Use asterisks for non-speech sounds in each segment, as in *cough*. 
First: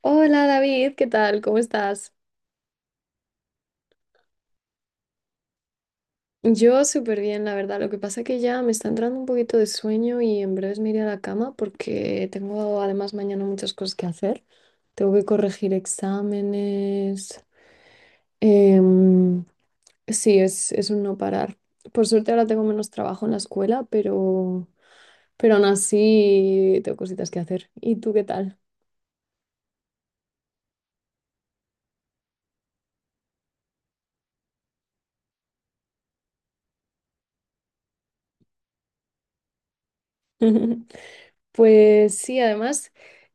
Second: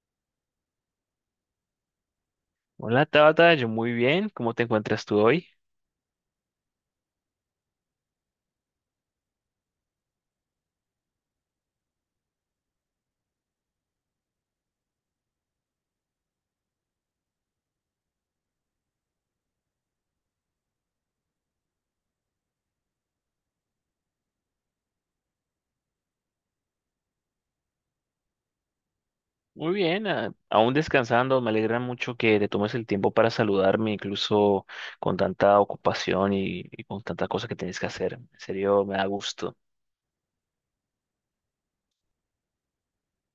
Hola David, ¿qué tal? ¿Cómo estás? Hola Tabata, yo muy bien, ¿cómo te encuentras tú hoy? Yo súper bien, la verdad. Lo que pasa que ya me está entrando un poquito de sueño y en breves me iré a la cama porque tengo además mañana muchas cosas que hacer. Tengo que corregir exámenes. Em, sí, es un no parar. Por suerte ahora tengo menos trabajo en la escuela, pero aún así tengo cositas que hacer. ¿Y tú qué tal? Muy bien, aún descansando, me alegra mucho que te tomes el tiempo para saludarme, incluso con tanta ocupación y con tanta cosa que tienes que hacer. En serio, me da gusto. *laughs* Pues sí, además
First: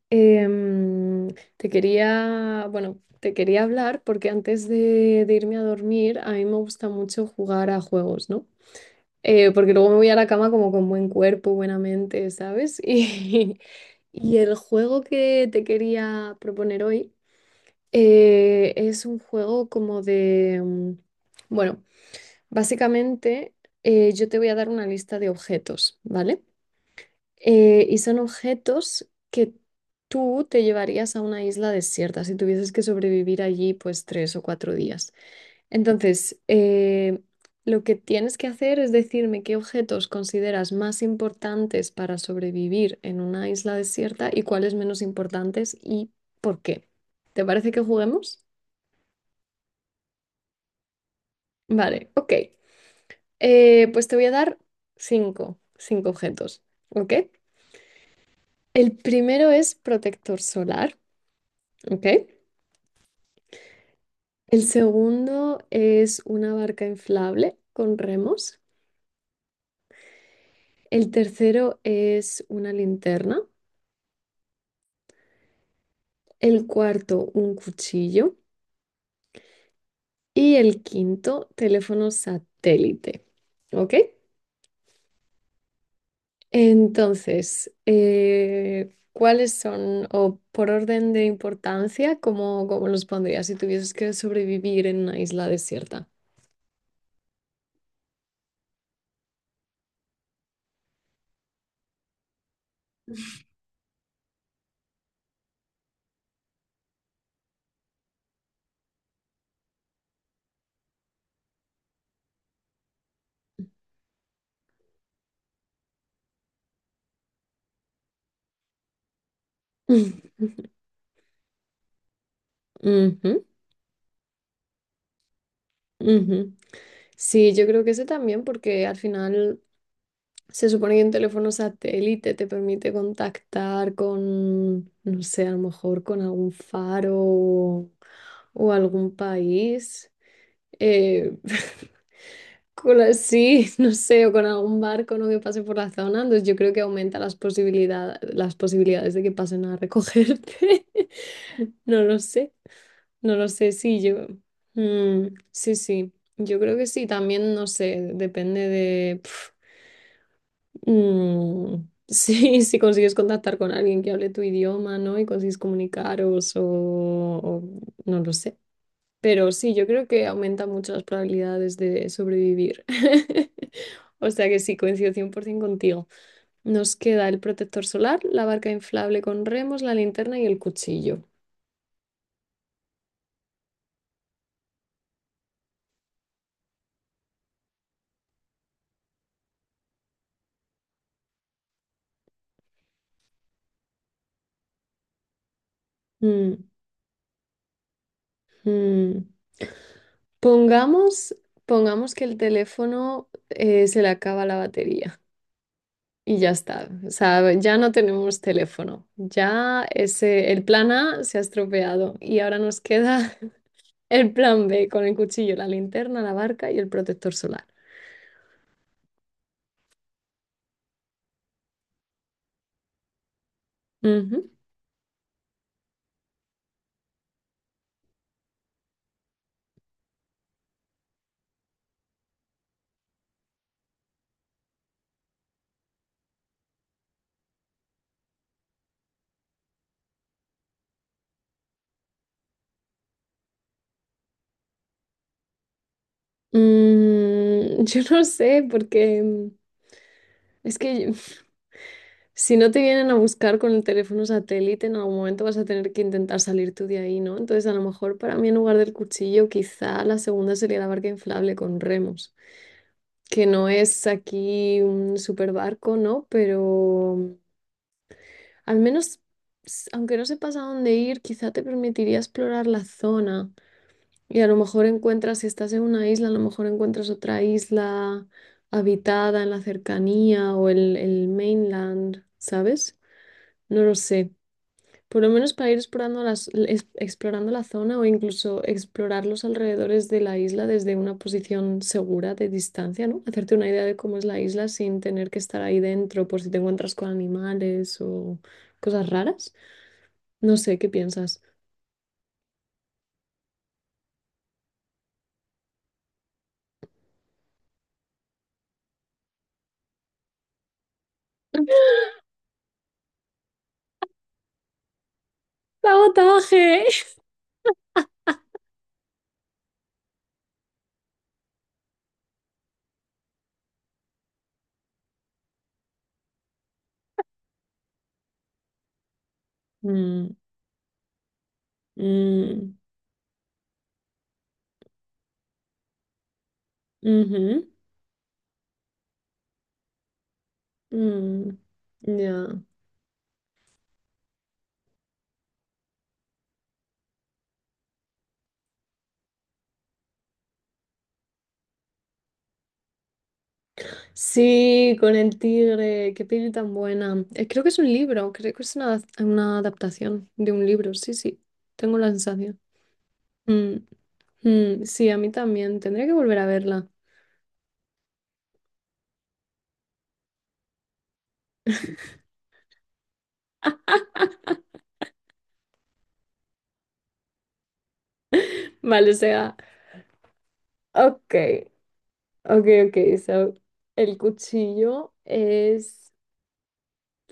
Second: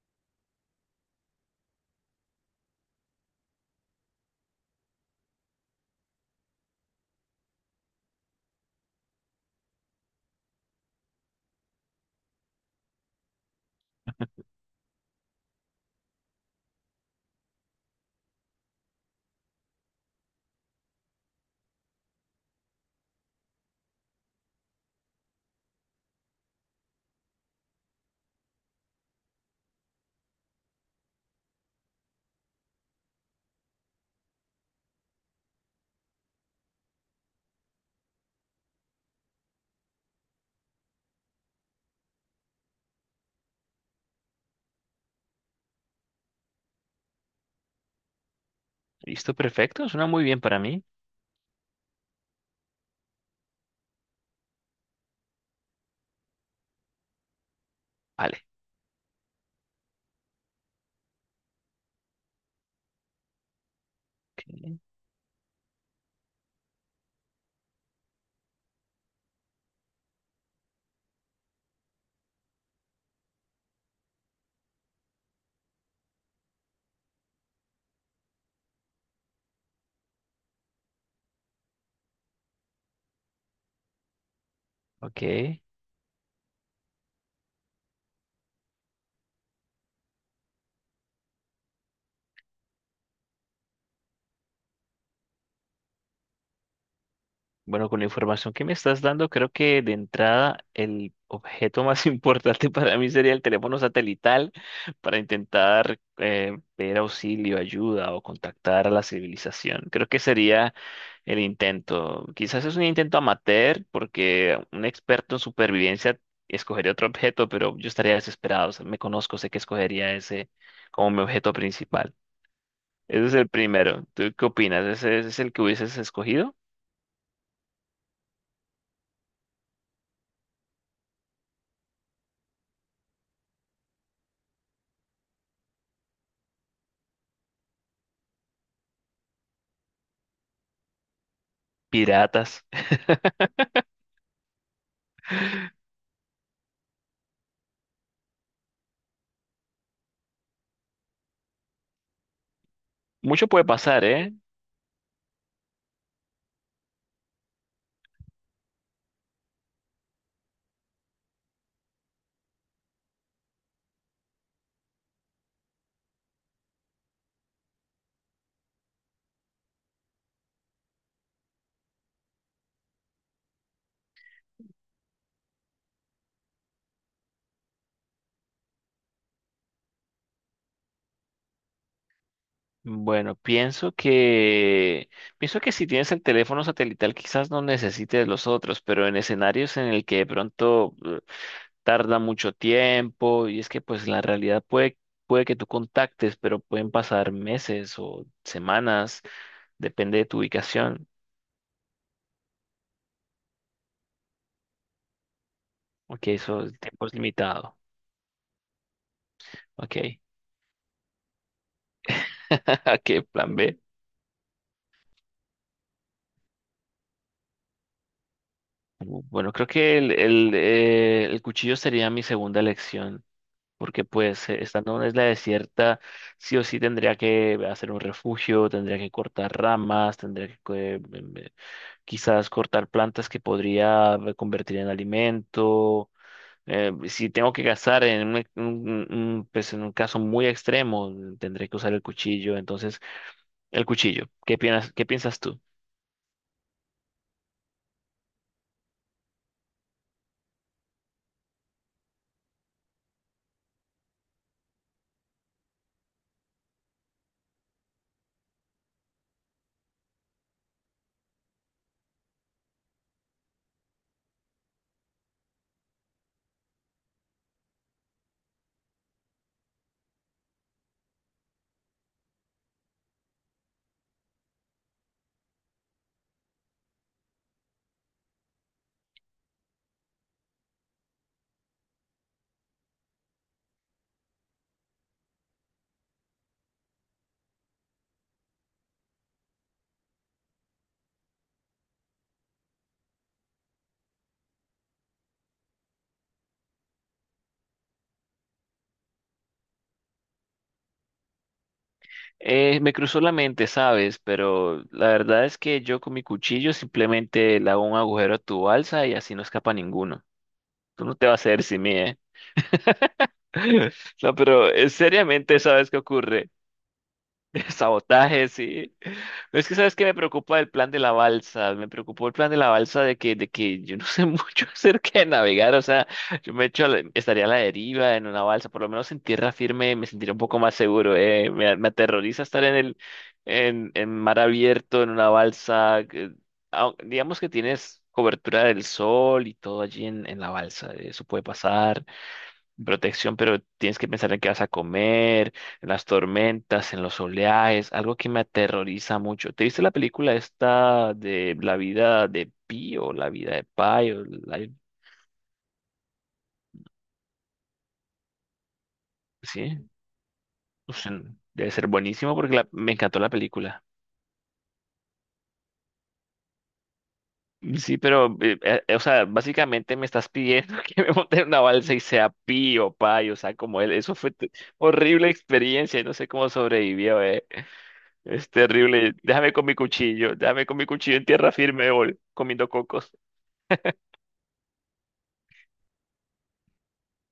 Em, te quería, bueno, te quería hablar porque de irme a dormir, a mí me gusta mucho jugar a juegos, ¿no? Porque luego me voy a la cama como con buen cuerpo, buena mente, ¿sabes? *laughs* Y el juego que te quería proponer hoy es un juego como bueno, básicamente yo te voy a dar una lista de objetos, ¿vale? Y son objetos que tú te llevarías a una isla desierta si tuvieses que sobrevivir allí pues tres o cuatro días. Entonces, lo que tienes que hacer es decirme qué objetos consideras más importantes para sobrevivir en una isla desierta y cuáles menos importantes y por qué. ¿Te parece que juguemos? Listo, perfecto, suena muy bien para mí. Vale, ok. Pues te voy a dar cinco objetos, ¿ok? Vale, El primero es protector solar, ¿ok? El ok. segundo es una barca inflable con remos. El tercero es una linterna. El cuarto, un cuchillo. Y el quinto, teléfono satélite. ¿Ok? Ok. Entonces, ¿cuáles son, o por orden de importancia, cómo los pondrías si tuvieses que sobrevivir en una isla desierta? Bueno, con la información que me estás dando, creo que de entrada el objeto más *laughs* importante para mí sería el teléfono satelital para intentar ver auxilio, ayuda o contactar a la civilización. Creo que sería el intento. Quizás es un intento amateur porque un experto en supervivencia escogería otro objeto, pero yo estaría desesperado. O sea, me conozco, sé que escogería ese *laughs* como mi objeto principal. Ese es Ujú, el primero. ¿Tú qué opinas? ¿Ese es el que hubieses ujú. escogido? Sí, yo creo que ese también, porque al final se supone que un teléfono satélite te permite contactar con, no sé, a lo mejor con algún faro o algún país, eh, Piratas. *laughs* con así, no sé, o con algún barco, ¿no? Que pase por la zona. Entonces yo creo que aumenta las posibilidades de que pasen a recogerte. *laughs* No lo sé, no lo Mucho puede sé, sí, pasar, yo. ¿eh? Mm, sí, sí, yo creo que sí, también, no sé, depende de... Mm, sí, *laughs* si consigues contactar con alguien que hable tu idioma, ¿no? Y consigues comunicaros o no lo sé. Pero sí, yo creo que aumenta mucho las probabilidades de sobrevivir. *laughs* O sea que sí, coincido 100% contigo. Nos queda el protector solar, la barca inflable con remos, la linterna y el cuchillo. Bueno, pienso que si tienes el teléfono satelital quizás no necesites los otros, pero en escenarios en el que de pronto tarda mucho tiempo y es que pues la realidad puede que tú contactes, pero Mm, pueden pasar meses o semanas, mm. depende de tu ubicación. Pongamos, pongamos que el teléfono se le acaba la batería. Ok, Y ya eso el está. tiempo O es sea, limitado. ya no tenemos teléfono. Ya Ok. ese, el plan A se ha estropeado y ahora nos *laughs* Ok, queda plan B. *laughs* el plan B con el cuchillo, la linterna, la barca y el protector solar. Bueno, creo que el cuchillo sería mi segunda elección. Porque Ujú. Estando en una isla desierta, sí o sí tendría que hacer un refugio, tendría que cortar ramas, tendría que eh, em, eh, quizás cortar plantas que podría convertir en alimento. Si tengo que cazar en pues en un caso muy extremo, mm, tendré que usar el cuchillo. Entonces, el cuchillo, ¿qué piensas tú? Mm, *laughs* yo no sé, porque mm, es que *laughs* si no te vienen a buscar con el teléfono satélite, en algún momento vas a tener que intentar salir tú de ahí, ¿no? Entonces, a lo mejor para mí en lugar del cuchillo, quizá la segunda sería la barca inflable con remos. Que no es aquí un super barco, ¿no? Pero mm, al menos, aunque no sepas a dónde ir, quizá te permitiría explorar la zona. Y a lo mejor encuentras, si estás en una isla, a lo mejor encuentras otra isla habitada en la cercanía o el mainland, ¿sabes? No lo sé. Por lo menos para ir explorando la zona o incluso explorar los alrededores de la isla desde una posición segura de distancia, ¿no? Hacerte una idea de cómo es la isla sin tener que estar ahí dentro por si te encuentras con animales o cosas raras. No sé, ¿qué piensas? Me cruzó la mente, ¿sabes? Pero la verdad es que yo con mi cuchillo simplemente le hago un agujero a tu balsa y así no escapa ninguno. Tú no te vas a hacer sin mí, ¿eh? *laughs* No, pero seriamente, ¿sabes qué ocurre? ¡Sabotaje! *laughs* *laughs* Sabotaje, sí. Es que, ¿sabes qué me preocupa el plan de la balsa? Me preocupó el plan de la balsa de que yo no sé *laughs* mucho acerca de navegar. O sea, yo me echo, estaría a la deriva en una balsa. Por lo menos en tierra firme me sentiría Mm, un poco más seguro, ¿eh? Me aterroriza estar mm, en mar abierto, en una balsa. Digamos que ujú, tienes cobertura del sol y todo allí en la balsa. Eso puede mm, pasar ya. protección, pero tienes que pensar en qué vas a comer, en las tormentas, en los oleajes, algo que me aterroriza mucho. ¿Te viste la película esta de La vida de Pi o La vida de Pai? Sí, con el tigre, qué peli tan buena. Creo que es un libro, creo que es una Sí. adaptación de un libro, O sea, sí, sí, debe ser tengo la buenísimo porque sensación. Me encantó la Mm, película. mm, sí, a mí también, tendría que volver a verla. Sí, pero, o sea, básicamente me estás pidiendo *laughs* que me monte en una balsa y sea Pi o Pai, o sea, como él. Eso fue horrible experiencia, y no sé cómo sobrevivió, eh. Es Vale, o terrible. Déjame sea, con mi cuchillo. Déjame con mi cuchillo en ok, tierra firme, gol, ok, comiendo cocos. ok, so, el cuchillo es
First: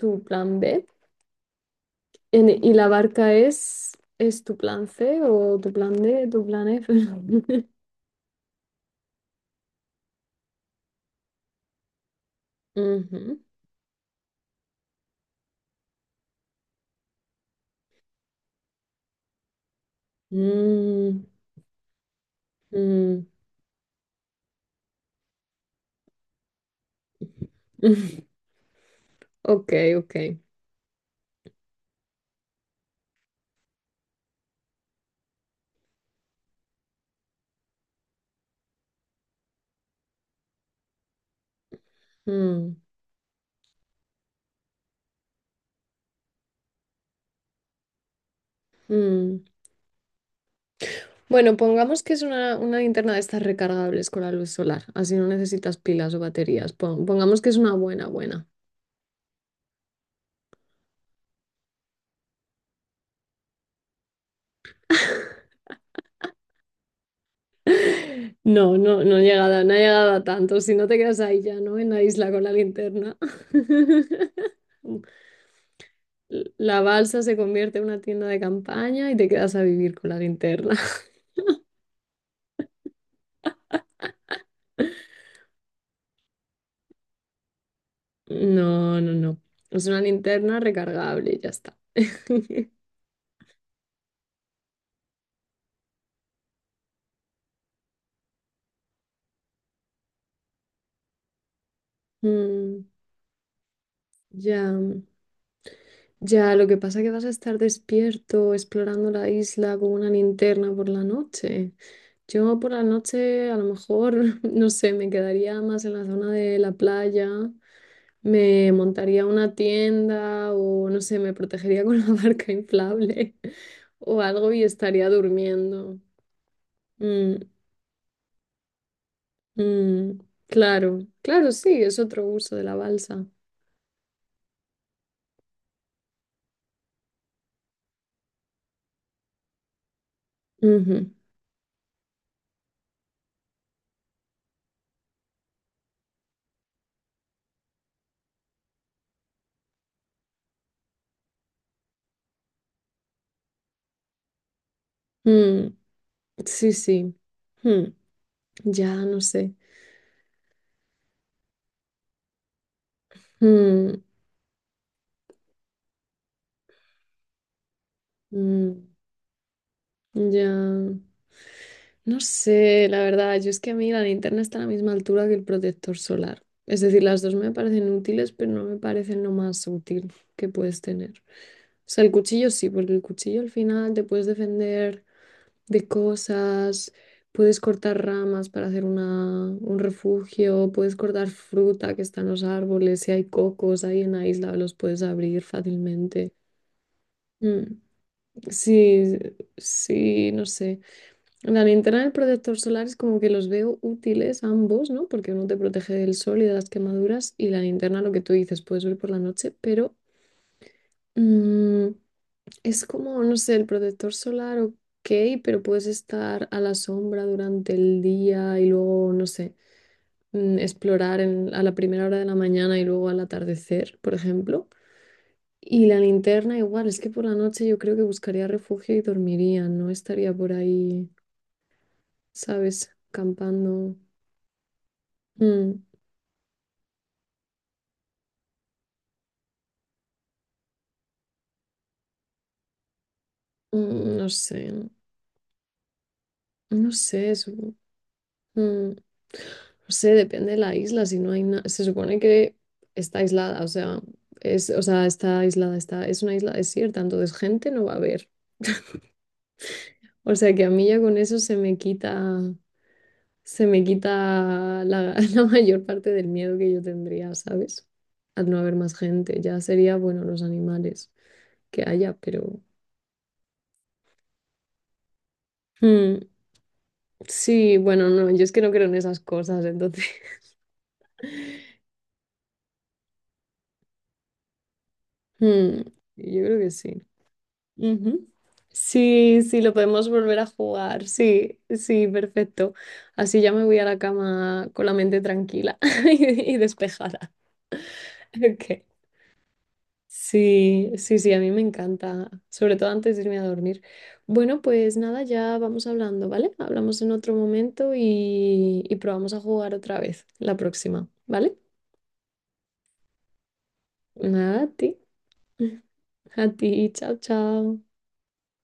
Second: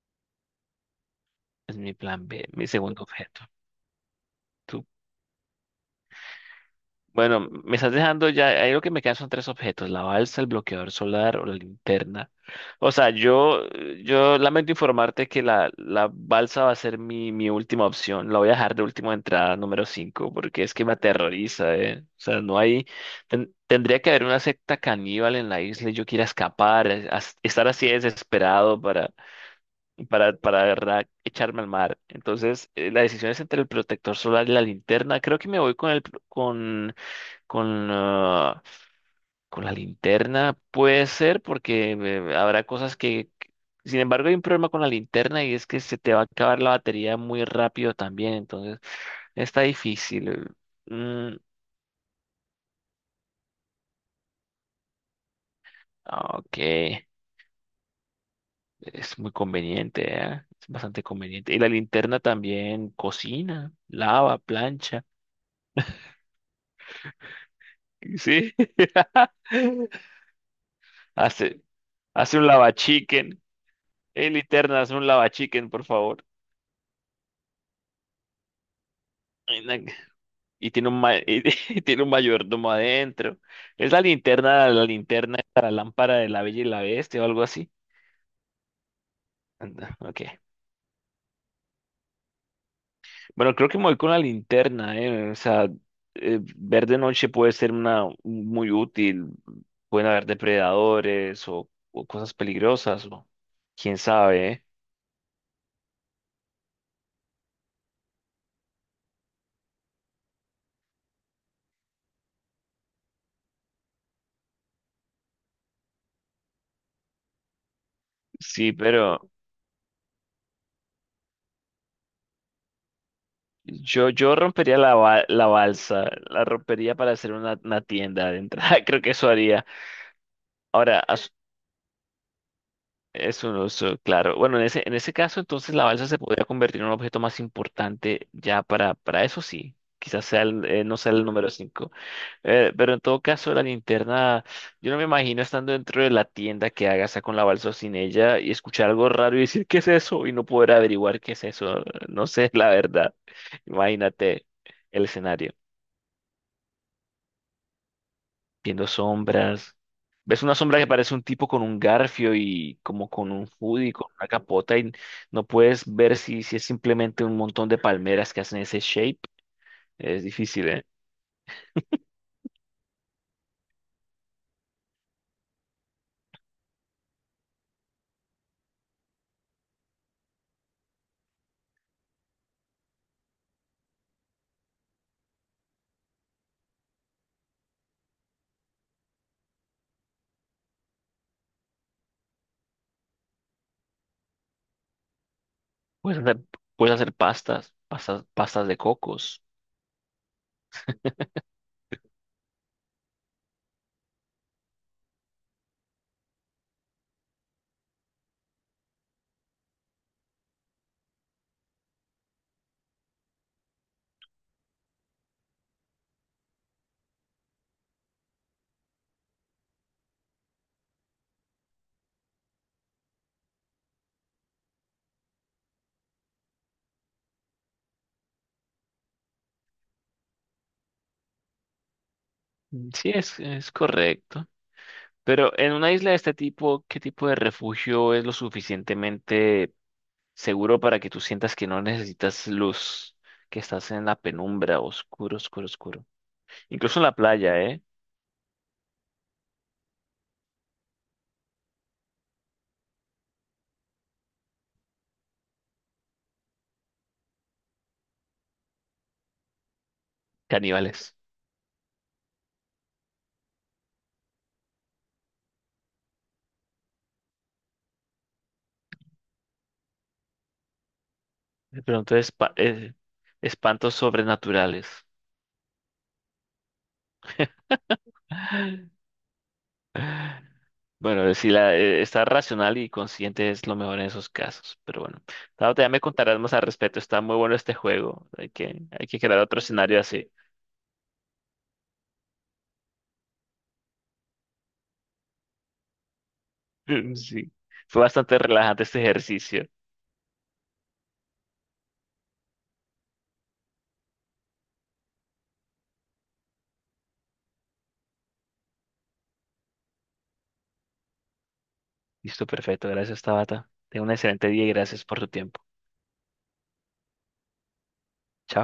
tu plan B Es mi plan B, mi y la segundo barca objeto. Es tu Tú- plan C o tu plan D, tu plan F. Bueno, *laughs* me estás dejando ya. Ahí lo que me quedan son tres objetos: la balsa, el bloqueador solar o la linterna. O sea, Ujú. Yo lamento informarte que la balsa va a ser mi última opción. La voy a dejar de última entrada, número 5, porque es que me Mm, aterroriza, ¿eh? O sea, no hay. mm. Tendría que haber una secta caníbal en la isla y yo quiera escapar, estar así *laughs* desesperado para. Ok, ok. Para echarme al mar. Entonces, la decisión es entre el protector solar y la linterna. Creo que me voy con el pro- con ah, con la linterna. Puede ser porque habrá Mm, cosas Sin embargo, hay un problema con la linterna y es que se te va a acabar la batería muy rápido también, entonces mm. está difícil. Mm, Bueno, pongamos que es una linterna de estas recargables con la luz solar, así no necesitas pilas o ah, ok, baterías. Pongamos que es una buena, buena. es muy conveniente, ¿eh? Es bastante conveniente. Y la linterna también cocina, lava, plancha. Sí. No, no, no he *laughs* llegado, no he llegado a tanto. Si no te quedas ahí ya, Hace, ¿no? En la isla hace con un la linterna. lavachicken. *laughs* Linterna, hace un lavachicken, por favor. La balsa se convierte en una tienda de campaña y te quedas a vivir con la Y linterna. tiene *laughs* *laughs* y tiene un mayordomo adentro. Es la linterna, la lámpara de la Bella y la Bestia o algo así. No, no, no. Es Anda, una ok. linterna recargable, ya está. *laughs* Bueno, creo que me voy con la linterna, ¿eh? O sea, ver de noche puede ser una muy útil. Pueden haber depredadores o cosas Mm, peligrosas, o quién sabe, ¿eh? ya. Ya, lo que pasa es que vas a estar despierto explorando la isla con una linterna por la noche. Yo por la noche a lo mejor, *laughs* no sé, me quedaría más en la zona de la playa, me Sí, montaría pero. una tienda o no sé, me protegería con *laughs* la barca inflable o Yo algo y rompería estaría la durmiendo. balsa, la rompería para hacer Mm, una tienda de entrada, *laughs* creo que eso haría. mm, Ahora, claro, claro, sí, es otro uso de la balsa. es un oso, claro. Bueno, en en ese caso, entonces la balsa se podría convertir en un objeto más importante ya para eso sí. Quizás no Ujú, sea el número cinco. Pero en todo caso, la linterna, yo no me imagino estando dentro de la tienda que haga sea con la balsa o sin ella y escuchar algo raro y decir, ¿qué es eso? Y no poder averiguar qué es eso. No sé, *laughs* la verdad. Imagínate el escenario. mm, sí, sí. Mm, Viendo ya, no sé. sombras. Ves una sombra que parece un tipo con un garfio y como con un hoodie, Mm, con una capota y no puedes ver si es simplemente un montón de palmeras que hacen ese mm, shape. Es difícil, ¿eh? ya. No sé, la verdad, yo es que a mí la linterna está a la misma altura que el protector solar. Es decir, las dos me parecen útiles, pero no me parecen lo más útil que puedes tener. O sea, el cuchillo sí, porque el cuchillo al final te puedes defender de cosas, puedes cortar ramas para hacer un refugio, puedes cortar fruta que está en los árboles, si hay cocos ahí en la isla, los puedes abrir Puedes fácilmente. hacer, puedes hacer pastas, Mm, pastas de sí, cocos. sí, no sé. La linterna y el protector solar es como que los veo útiles ambos, ¿no? Porque uno te protege del sol y de las quemaduras y la linterna, lo que tú dices, puedes ver por la noche, pero mm, es como, no sé, el protector solar, ok, pero puedes estar a la sombra durante el día y luego, no sé, mm, a la primera hora de la mañana y luego al atardecer, por ejemplo. Y la linterna igual, es que por la noche yo creo que buscaría refugio y dormiría, no estaría por ahí, ¿sabes? Sí, es Campando. correcto. Pero en Mm, una isla de este tipo, ¿qué tipo de refugio es lo suficientemente seguro para que tú sientas que no necesitas luz, que estás en mm, la no penumbra, sé, oscuro, oscuro, oscuro? no Incluso en la sé, playa, supo- ¿eh? mm, no sé, depende de la isla, si no hay nada, se supone que está aislada, o sea, o sea, está aislada, es una isla desierta, entonces gente no va a haber. O sea que a mí ya con Caníbales. eso se me quita la, *laughs* la mayor parte del miedo que yo tendría, ¿sabes? Al no haber más gente, ya sería, bueno, los animales que Pero haya, entonces pero... espantos sobrenaturales. Mm, sí, bueno, no, yo es que no creo en *gasps* esas cosas, entonces... Bueno, si la, estar racional y consciente es lo mejor en esos casos. Pero bueno, Mm, Tabata, ya me contarás yo más creo al que respecto. sí. Está muy bueno este Ujú. juego. Hay que Sí, crear otro sí, lo escenario podemos así. volver a jugar. Sí, sí, perfecto. Así ya me voy a la cama con la mente tranquila *laughs* y *laughs* despejada. Sí. Fue bastante *laughs* Ok. relajante este ejercicio. Sí, sí, sí, a mí me encanta, sobre todo antes de irme a dormir. Bueno, pues nada, ya vamos hablando, ¿vale? Hablamos en otro momento y probamos a jugar otra vez la próxima, ¿vale? Listo, perfecto. Gracias, Tabata. Tenga un excelente Nada, día a y ti, gracias por tu tiempo. *laughs* a ti, chao, chao. Chao.